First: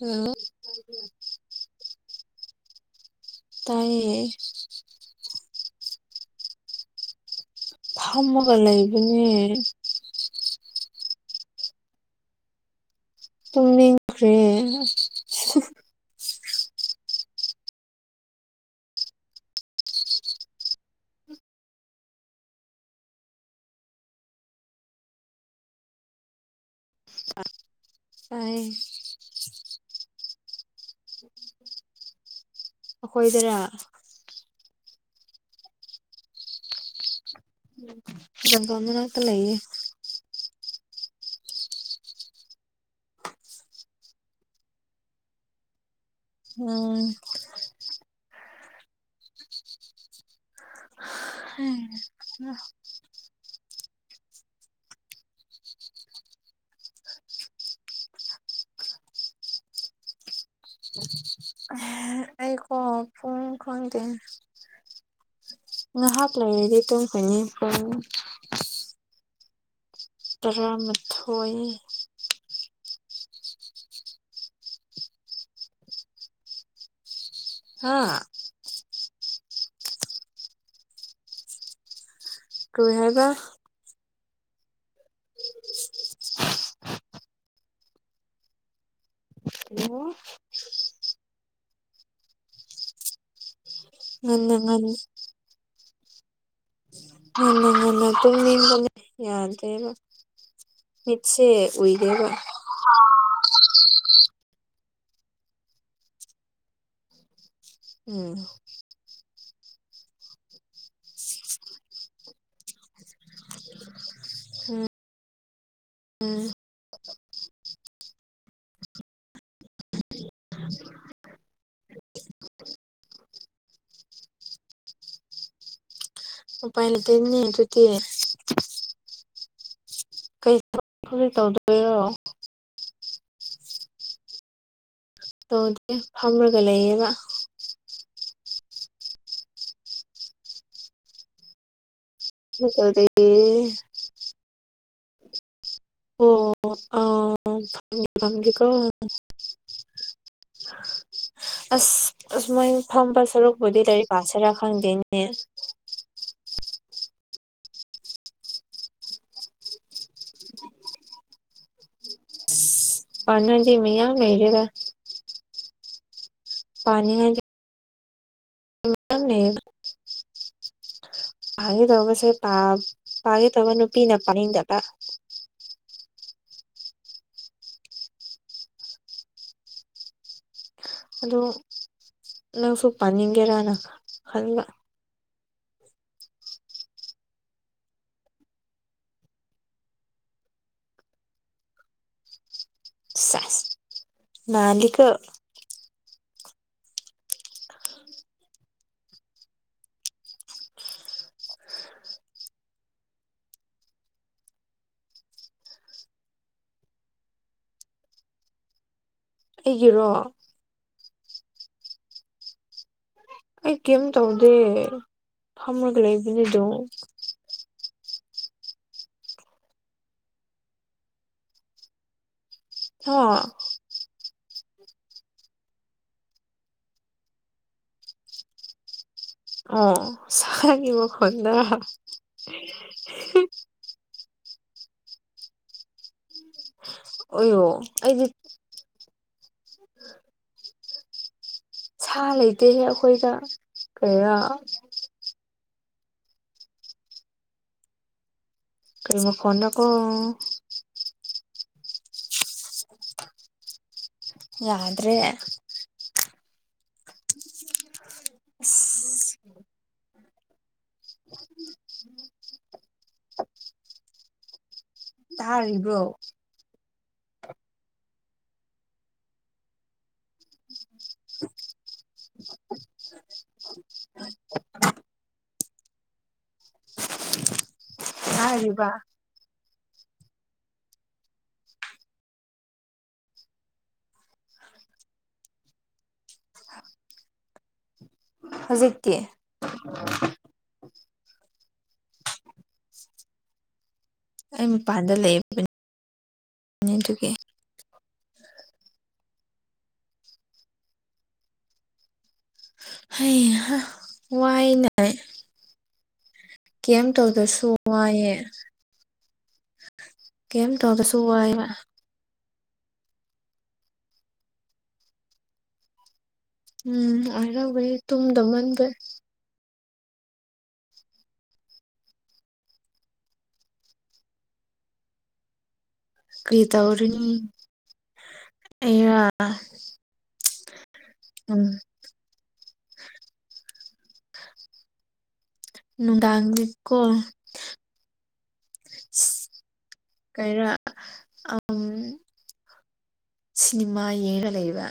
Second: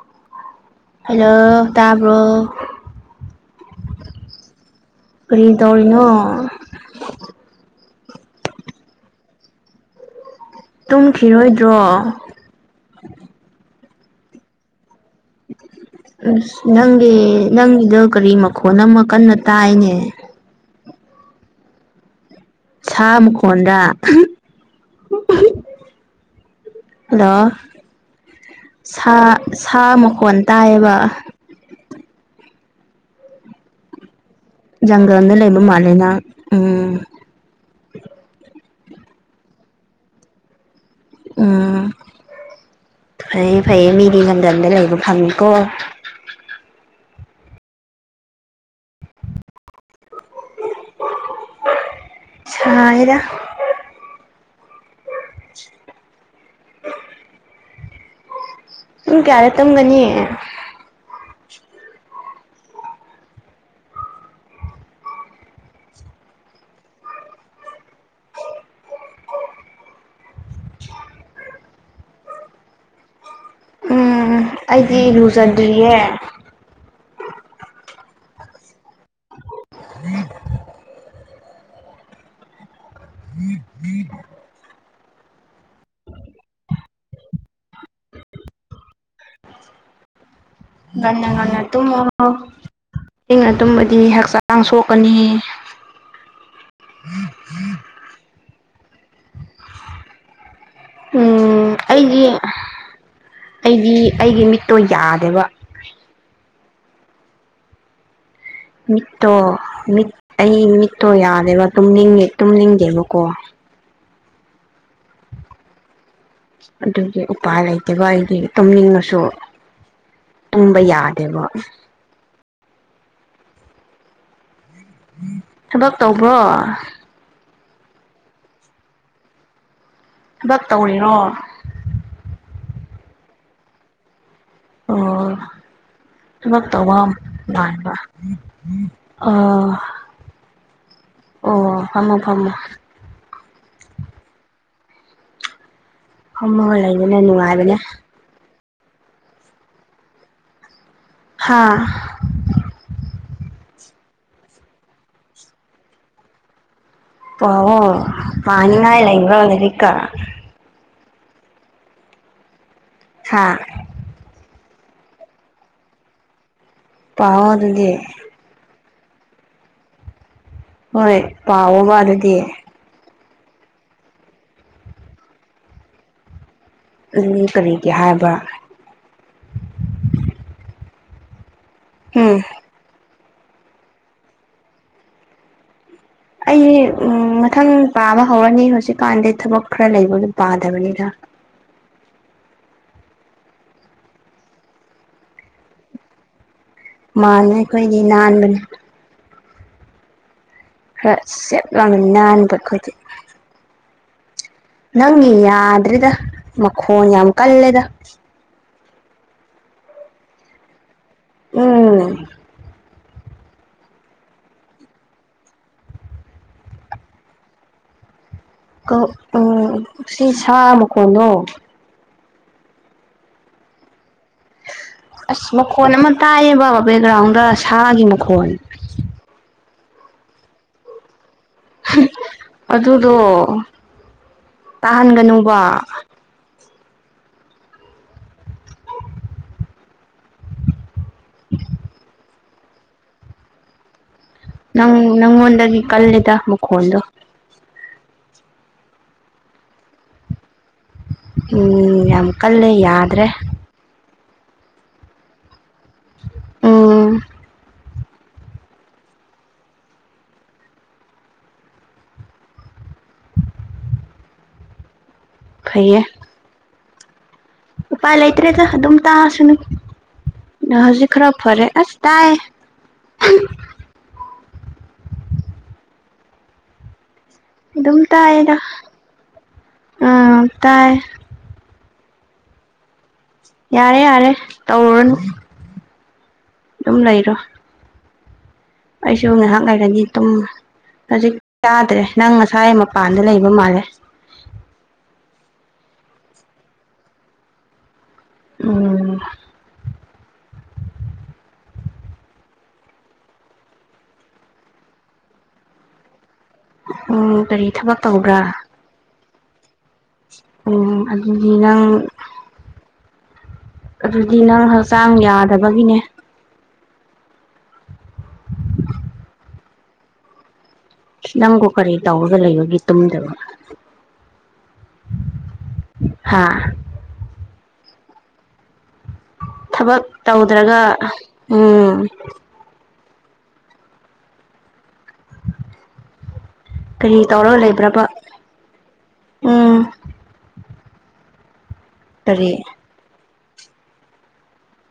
hello hello ꯇꯕ꯭ꯔꯣ ꯇꯥꯏꯌꯦ ꯀꯔꯤ ꯇꯧꯔꯤꯅꯣ ꯐꯝꯃꯒ ꯂꯩꯕꯅꯦ ꯇꯨꯝꯈꯤꯔꯣꯏꯗ꯭ꯔꯣ ꯇꯨꯝꯅꯤꯡꯇ꯭ꯔꯦ [inaudible] ꯑꯥꯁ ꯅꯪꯒꯤ ꯅꯪꯒꯤꯗ ꯀꯔꯤ ꯃꯈꯣꯟ ꯑꯃ ꯀꯟꯅ ꯇꯥꯏꯅꯦ ꯁꯥ ꯃꯈꯈꯣꯟꯗ [unintelligible] ꯍꯜꯂꯣ ꯇꯥꯏꯌꯦ ꯁꯥ ꯁꯥ ꯃꯈꯣꯟ ꯇꯥꯏꯌꯦꯕ ꯑꯥꯈꯣꯏꯗꯔ ꯖꯪꯒꯜꯗ ꯂꯩꯕ ꯃꯥꯜꯂꯦꯅ ꯎꯝ ꯖꯪꯒꯜ ꯃꯔꯛꯇ ꯂꯩꯌꯦ ꯎꯝ ꯐꯩꯌꯦ ꯐꯩꯌꯦ ꯃꯤꯗꯤ ꯖꯪꯒꯜꯗ ꯂꯩꯕ ꯐꯪꯉꯤꯀꯣ ꯎꯝ ꯍꯝ ꯁꯥꯏꯗ [inaudible] ꯄꯨꯡ ꯀ꯭ꯌꯗ ꯇꯝꯒꯅꯤ ꯑꯩꯀꯣ ꯄꯨꯡ ꯈꯪꯗꯦ ꯉꯥꯏꯍꯥꯛ ꯂꯩꯔꯗꯤ ꯇꯨꯝꯈ꯭ꯔꯅꯤ ꯇꯔꯥ ꯃꯊꯣꯏ ꯎꯝ ꯑꯩꯗꯤ ꯂꯨꯖꯗ꯭ꯔꯤꯌꯦ ꯑꯥ ꯎꯝ [inaudible] ꯀꯔꯤ ꯍꯥꯏꯕ [inaudible] [inaudible] [unintelligible] ꯍꯜꯂꯣ ꯉꯟꯅ ꯉꯟꯅ ꯇꯨꯝꯃꯣ [unintelligible] [unintelligible] ꯉꯟꯅ ꯍꯛꯆꯥꯡ ꯉꯟ ꯁꯣꯛꯀꯅꯤ [unintelligible] ꯉꯟꯅ ꯉꯟꯅ ꯇꯨꯝꯅꯤꯡꯕꯅꯤ ꯌꯥꯗꯦꯕ ꯃꯤꯠꯁꯦ ꯎꯝ ꯑꯩꯗꯤ ꯎꯏꯔꯦꯕ [unintelligible] ꯁꯥ ꯑꯩꯗꯤ ꯑꯩꯒꯤ ꯃꯤꯠꯇꯣ ꯌꯥꯗꯦꯕ ꯎꯝ [unintelligible] ꯇꯣ ꯃꯤꯠ ꯑꯩ ꯃꯤꯠꯇꯣ ꯌꯥꯗꯦꯕ ꯇꯨꯝꯅꯤꯡꯉꯦ ꯇꯨꯝꯅꯤꯡꯗꯦꯕꯀꯣ ꯎꯝ ꯎꯝ ꯑꯗꯨꯒꯤ ꯎꯄꯥꯏ ꯂꯩꯇꯦꯕ ꯑꯩꯗꯤ ꯇꯨꯝꯅꯤꯡꯉꯁꯨ ꯇꯨꯝꯕ ꯌꯥꯗꯦꯕ ꯊꯕꯛ ꯇꯧꯕ꯭ꯔꯣ ꯎꯄꯥꯏ ꯂꯩꯇꯦ ꯅꯤ ꯗꯨꯗꯤ [unintelligible] ꯀꯩ ꯊꯕꯛ [unintelligible] ꯇꯧꯗꯣꯏꯔꯣ ꯑꯣ ꯇꯧꯗꯦ ꯐꯝꯔꯒ ꯊꯕꯛ ꯇꯧꯕ ꯂꯩꯌꯦꯕ ꯃꯥꯟꯕ [unintelligible] ꯑ ꯑꯣ ꯐꯝꯃꯣ ꯐꯝꯃꯣ ꯀꯩꯁꯨ ꯇꯧꯗꯔꯤ ꯑꯣ ꯐꯝꯃꯒ ꯂꯩꯕꯅ ꯅꯨꯡꯉꯥꯏꯕꯅꯦ ꯑꯪ [unintelligible] ꯑꯣ ꯍꯥ [unintelligible] ꯑꯁ ꯑꯁ [unintelligible] ꯁꯔꯨꯛꯄꯨꯗꯤ [unintelligible] [unintelligible] ꯁꯔꯥ ꯈꯪꯗꯦꯅꯦ [unintelligible] ꯄꯥꯎ ꯑꯣ ꯄꯅꯤꯡꯉꯥꯏ ꯂꯩꯕꯔꯣ ꯂꯥꯏꯔꯤꯛꯀ ꯍꯥ ꯄꯥꯅꯤꯡ ꯉꯥꯏꯗꯤ ꯃꯌꯥꯝ ꯂꯩꯔꯦꯕ ꯄꯥꯎ ꯑꯣ ꯑꯗꯨꯗꯤ [unintelligible] ꯅꯦ ꯍꯣꯏ ꯄꯥꯒꯦ ꯄꯥꯑꯣꯕ ꯇꯧꯕꯁꯦ ꯑꯗꯨꯗꯤ ꯄꯥꯎ ꯄꯥꯒꯦ ꯇꯧꯕ ꯅꯨꯄꯤꯅ ꯄꯅꯤꯡꯗꯗ ꯑꯘꯨꯘꯤ ꯀꯔꯤꯒꯤ ꯍꯥꯏꯕ꯭ꯔꯥ [unintelligible] ꯑꯘꯣ ꯅꯪꯁꯨ ꯄꯅꯤꯡꯒꯦꯔꯅ ꯈꯜꯕ ꯑꯩ ꯎꯝ ꯃꯊꯪ ꯄꯥꯕ ꯍꯧꯔꯅꯤ ꯍꯧꯖꯤꯛꯀꯥꯟꯗꯤ ꯊꯕꯛ ꯈꯔ ꯂꯩꯕꯒꯤ ꯄꯥꯗꯕꯅꯤꯘ [inaudible] ꯅꯥꯜꯂꯤꯀꯣ [unintelligible] ꯃꯥꯟꯕꯅꯤ ꯑꯩꯈꯣꯏꯗꯤ ꯅꯥꯟꯕꯅꯤ ꯈꯔ ꯆꯦꯠ ꯂꯥꯎꯅ ꯅꯥꯟꯕ ꯑꯩꯈꯣꯏꯗꯤ ꯅꯪꯒꯤ ꯌꯥꯗ꯭ꯔꯦꯗ ꯃꯈꯣꯟ ꯌꯥꯝ ꯀꯜꯂꯦꯗ ꯑꯩꯒꯤꯔꯣ ꯎꯝ ꯑꯩ ꯀꯤꯏꯝ ꯇꯧꯗꯦ ꯐꯝꯃꯒ ꯂꯩꯕꯅꯦ ꯑꯘꯨꯝ ꯀꯛ ꯑꯣ ꯁꯤ ꯁꯥ ꯃꯈꯣꯟꯅꯣ [unintelligible] [unintelligible] ꯑꯁ ꯃꯈꯣ ꯑꯃ ꯇꯥꯏꯌꯦ ꯕ ꯕꯦꯛꯒ꯭ꯔꯥꯎꯟꯗ ꯗ ꯁꯥꯒꯤ ꯃꯈꯣꯜ ꯑꯣ ꯁꯥꯒꯤ ꯃꯈꯣꯜꯗꯣ ꯑꯗꯨꯗꯣ ꯍꯤ ꯇꯥꯍꯟꯒꯅꯨꯕ [unintelligible] ꯑꯩꯌꯣ ꯑꯩꯗꯤ [unintelligible] ꯁꯥꯥ ꯂꯩꯇꯦꯍꯦ ꯑꯩꯈꯣꯏꯗ ꯀꯩꯔꯥ ꯅꯪ ꯅꯪꯉꯣꯟꯗꯒꯤ ꯀꯜꯂꯦꯗ ꯃꯈꯣꯟꯗꯨ ꯀꯔꯤ ꯃꯈꯣꯟꯅꯣꯀꯣ ꯎꯝ ꯌꯥꯝ ꯀꯜꯂꯦ ꯌꯥꯗ꯭ꯔꯦ ꯌꯥꯗ꯭ꯔꯦ ꯎꯝ ꯑꯁ ꯇꯥꯔꯤꯕ꯭ꯔꯣ ꯐꯩꯌꯦ ꯎꯄꯥꯏ ꯂꯩꯇ꯭ꯔꯦꯗ ꯑꯗꯨꯝ ꯇꯥꯔꯁꯨꯅꯨ ꯍꯧꯖꯤꯛ ꯈꯔ ꯐꯔꯦ ꯑꯁ ꯇꯥꯏꯌꯦ [inaudible] ꯑꯗꯨꯝ ꯇꯥꯏꯌꯦꯗ ꯇꯥꯔꯤꯕ ꯎꯝ ꯇꯥꯏꯌꯦ ꯌꯥꯔꯦ ꯌꯥꯔꯦ ꯇꯧꯔꯨꯔꯅꯨ ꯑꯗꯨꯝ ꯂꯩꯔꯣ ꯍꯧꯖꯤꯛꯇꯤ ꯑꯩꯁꯨ ꯉꯥꯏꯍꯥꯛ ꯂꯩꯔꯅꯤ ꯇꯨꯝ ꯍꯧꯖꯤꯛ ꯇꯥꯗ꯭ꯔꯦ ꯅꯪ ꯉꯁꯥꯏ ꯃꯄꯥꯟꯗ ꯂꯩꯕ ꯃꯥꯜꯂꯦ ꯑꯩ ꯃꯄꯥꯟꯗ ꯂꯩꯕꯅꯤ ꯑꯗꯨꯒꯤ ꯎꯝ ꯍꯩꯍꯥ ꯋꯥꯏꯅꯦ ꯀꯦꯝ ꯎꯝ ꯇꯧꯗꯁꯨ ꯀꯔꯤ ꯊꯕꯛ ꯋꯥꯏꯌꯦ ꯀꯩꯝ ꯑꯣ ꯇꯧꯗ꯭ꯔꯁꯨ ꯑꯗꯨꯗꯤ ꯋꯥꯏꯕ ꯅꯪ ꯑꯗꯨꯗꯤ ꯅꯪ ꯍꯛꯆꯥꯡ ꯌꯥꯗꯕꯒꯤꯅꯦ ꯎꯝ ꯑꯣꯏꯔꯝꯒꯅꯤ ꯇꯨꯝꯗꯃꯟꯕꯩ ꯅꯪꯕꯨ ꯀꯔꯤ ꯇꯧꯔꯒ ꯂꯩꯕꯒꯤ ꯇꯨꯝꯗꯕ ꯍꯥ ꯀꯔꯤ ꯇꯧꯔꯤꯅꯤ ꯑꯩꯅ ꯇ꯭ꯔꯒ ꯎꯝ ꯅꯨꯗꯥꯡꯗꯤ ꯀꯣ ꯀꯔꯤ ꯇꯧꯔꯒ ꯂꯩꯕ꯭ꯔꯕ ꯎꯝ ꯀꯩꯔꯥ ꯀꯔꯤ ꯁꯤꯟꯅꯦꯃꯥ ꯌꯦꯡꯂꯒ ꯂꯩꯕ꯭ꯔ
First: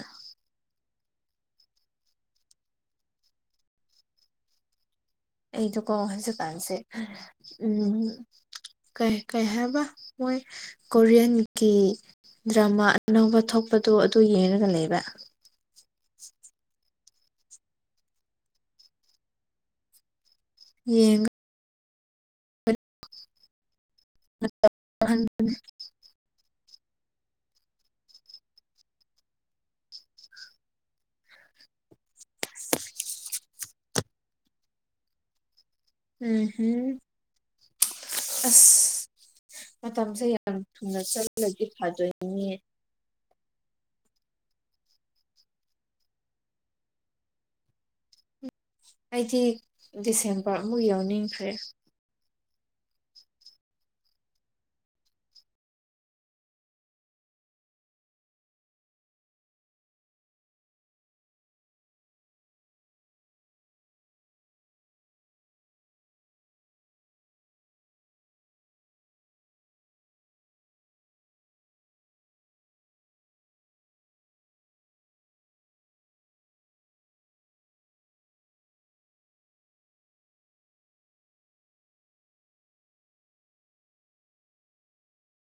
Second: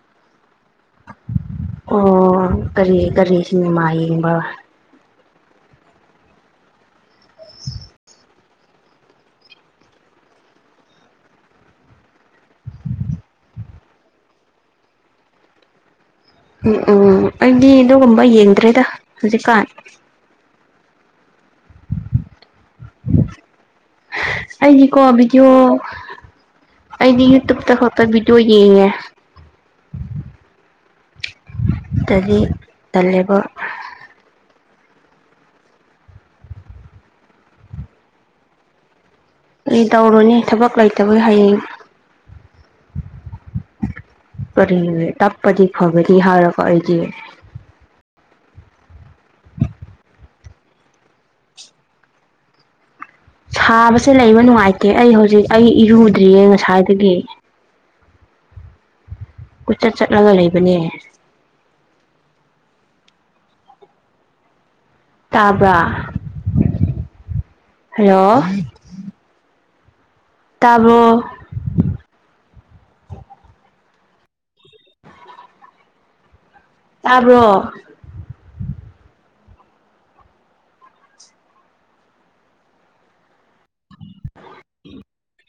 ꯑꯣ ꯀꯔꯤ ꯀꯔꯤ ꯁꯤꯟꯅꯦꯃ ꯌꯦꯡꯕ ꯑꯩꯗꯨ ꯀꯣ ꯍꯧꯖꯤꯛꯀꯥꯟꯁꯦ ꯎꯝ ꯀꯩ ꯀꯩ ꯍꯥꯏꯕ ꯃꯣꯏ ꯀꯣꯔꯤꯌꯥꯟꯀꯤ ꯗ꯭ꯔꯃꯥ ꯑꯅꯧꯕ ꯊꯣꯛꯄꯗꯣ ꯑꯗꯨ ꯌꯦꯡꯉꯒ ꯂꯩꯕ ꯎꯝ ꯎꯝ ꯑꯩꯗꯤ ꯑꯗꯨꯒꯨꯝꯕ ꯌꯦꯡꯗ꯭ꯔꯦꯗ ꯍꯧꯖꯤꯛꯀꯥꯟ ꯌꯦꯡ ꯑꯩꯒꯤꯀꯣ ꯎꯝꯍꯝ ꯕꯤꯗꯤꯑꯣ ꯑꯩꯗꯤ ꯌꯨꯇ꯭ꯌꯨꯕꯇ ꯈꯛꯇ ꯕꯤꯗꯤꯑꯣ ꯌꯦꯡꯉꯦ ꯇꯗꯤ ꯇꯜꯂꯦꯕ ꯎꯝ ꯍꯝ ꯑꯁ ꯑꯩ ꯃꯇꯝꯁꯦ ꯇꯧꯔꯨꯅꯤ ꯌꯥꯝ ꯊꯕꯛ ꯊꯨꯅ ꯂꯩꯇꯕꯒꯤ ꯍꯌꯦꯡ ꯆꯠꯂꯗꯤ ꯐꯗꯣꯏꯅꯦ ꯀꯔꯤꯅꯣꯅꯦ ꯇꯞꯄꯗꯤ ꯐꯥꯒꯅꯤ ꯍꯥꯏꯔꯒ ꯑꯩꯗꯤ ꯑꯩꯗꯤ ꯗꯤꯁꯦꯝꯕꯔ ꯑꯃꯨꯛ ꯌꯥꯎꯅꯤꯡꯈ꯭ꯔꯦ ꯁꯥꯕꯁꯦ ꯂꯩꯕ ꯅꯨꯡꯉꯥꯏꯇꯦ ꯑꯩ ꯍꯧꯖꯤꯛ ꯑꯩ ꯏꯔꯨꯗ꯭ꯔꯤꯌꯦ ꯉꯁꯥꯏꯗꯒꯤ [inaudible] ꯀꯣꯏꯆꯠ ꯆꯠꯂꯒ ꯂꯩꯕꯅꯦ ꯇꯥꯕ꯭ꯔ ꯍꯜꯂꯣ ꯇꯥꯕ꯭ꯔꯣ ꯇꯥꯕ꯭ꯔꯣ ꯎꯝ [unintelligible]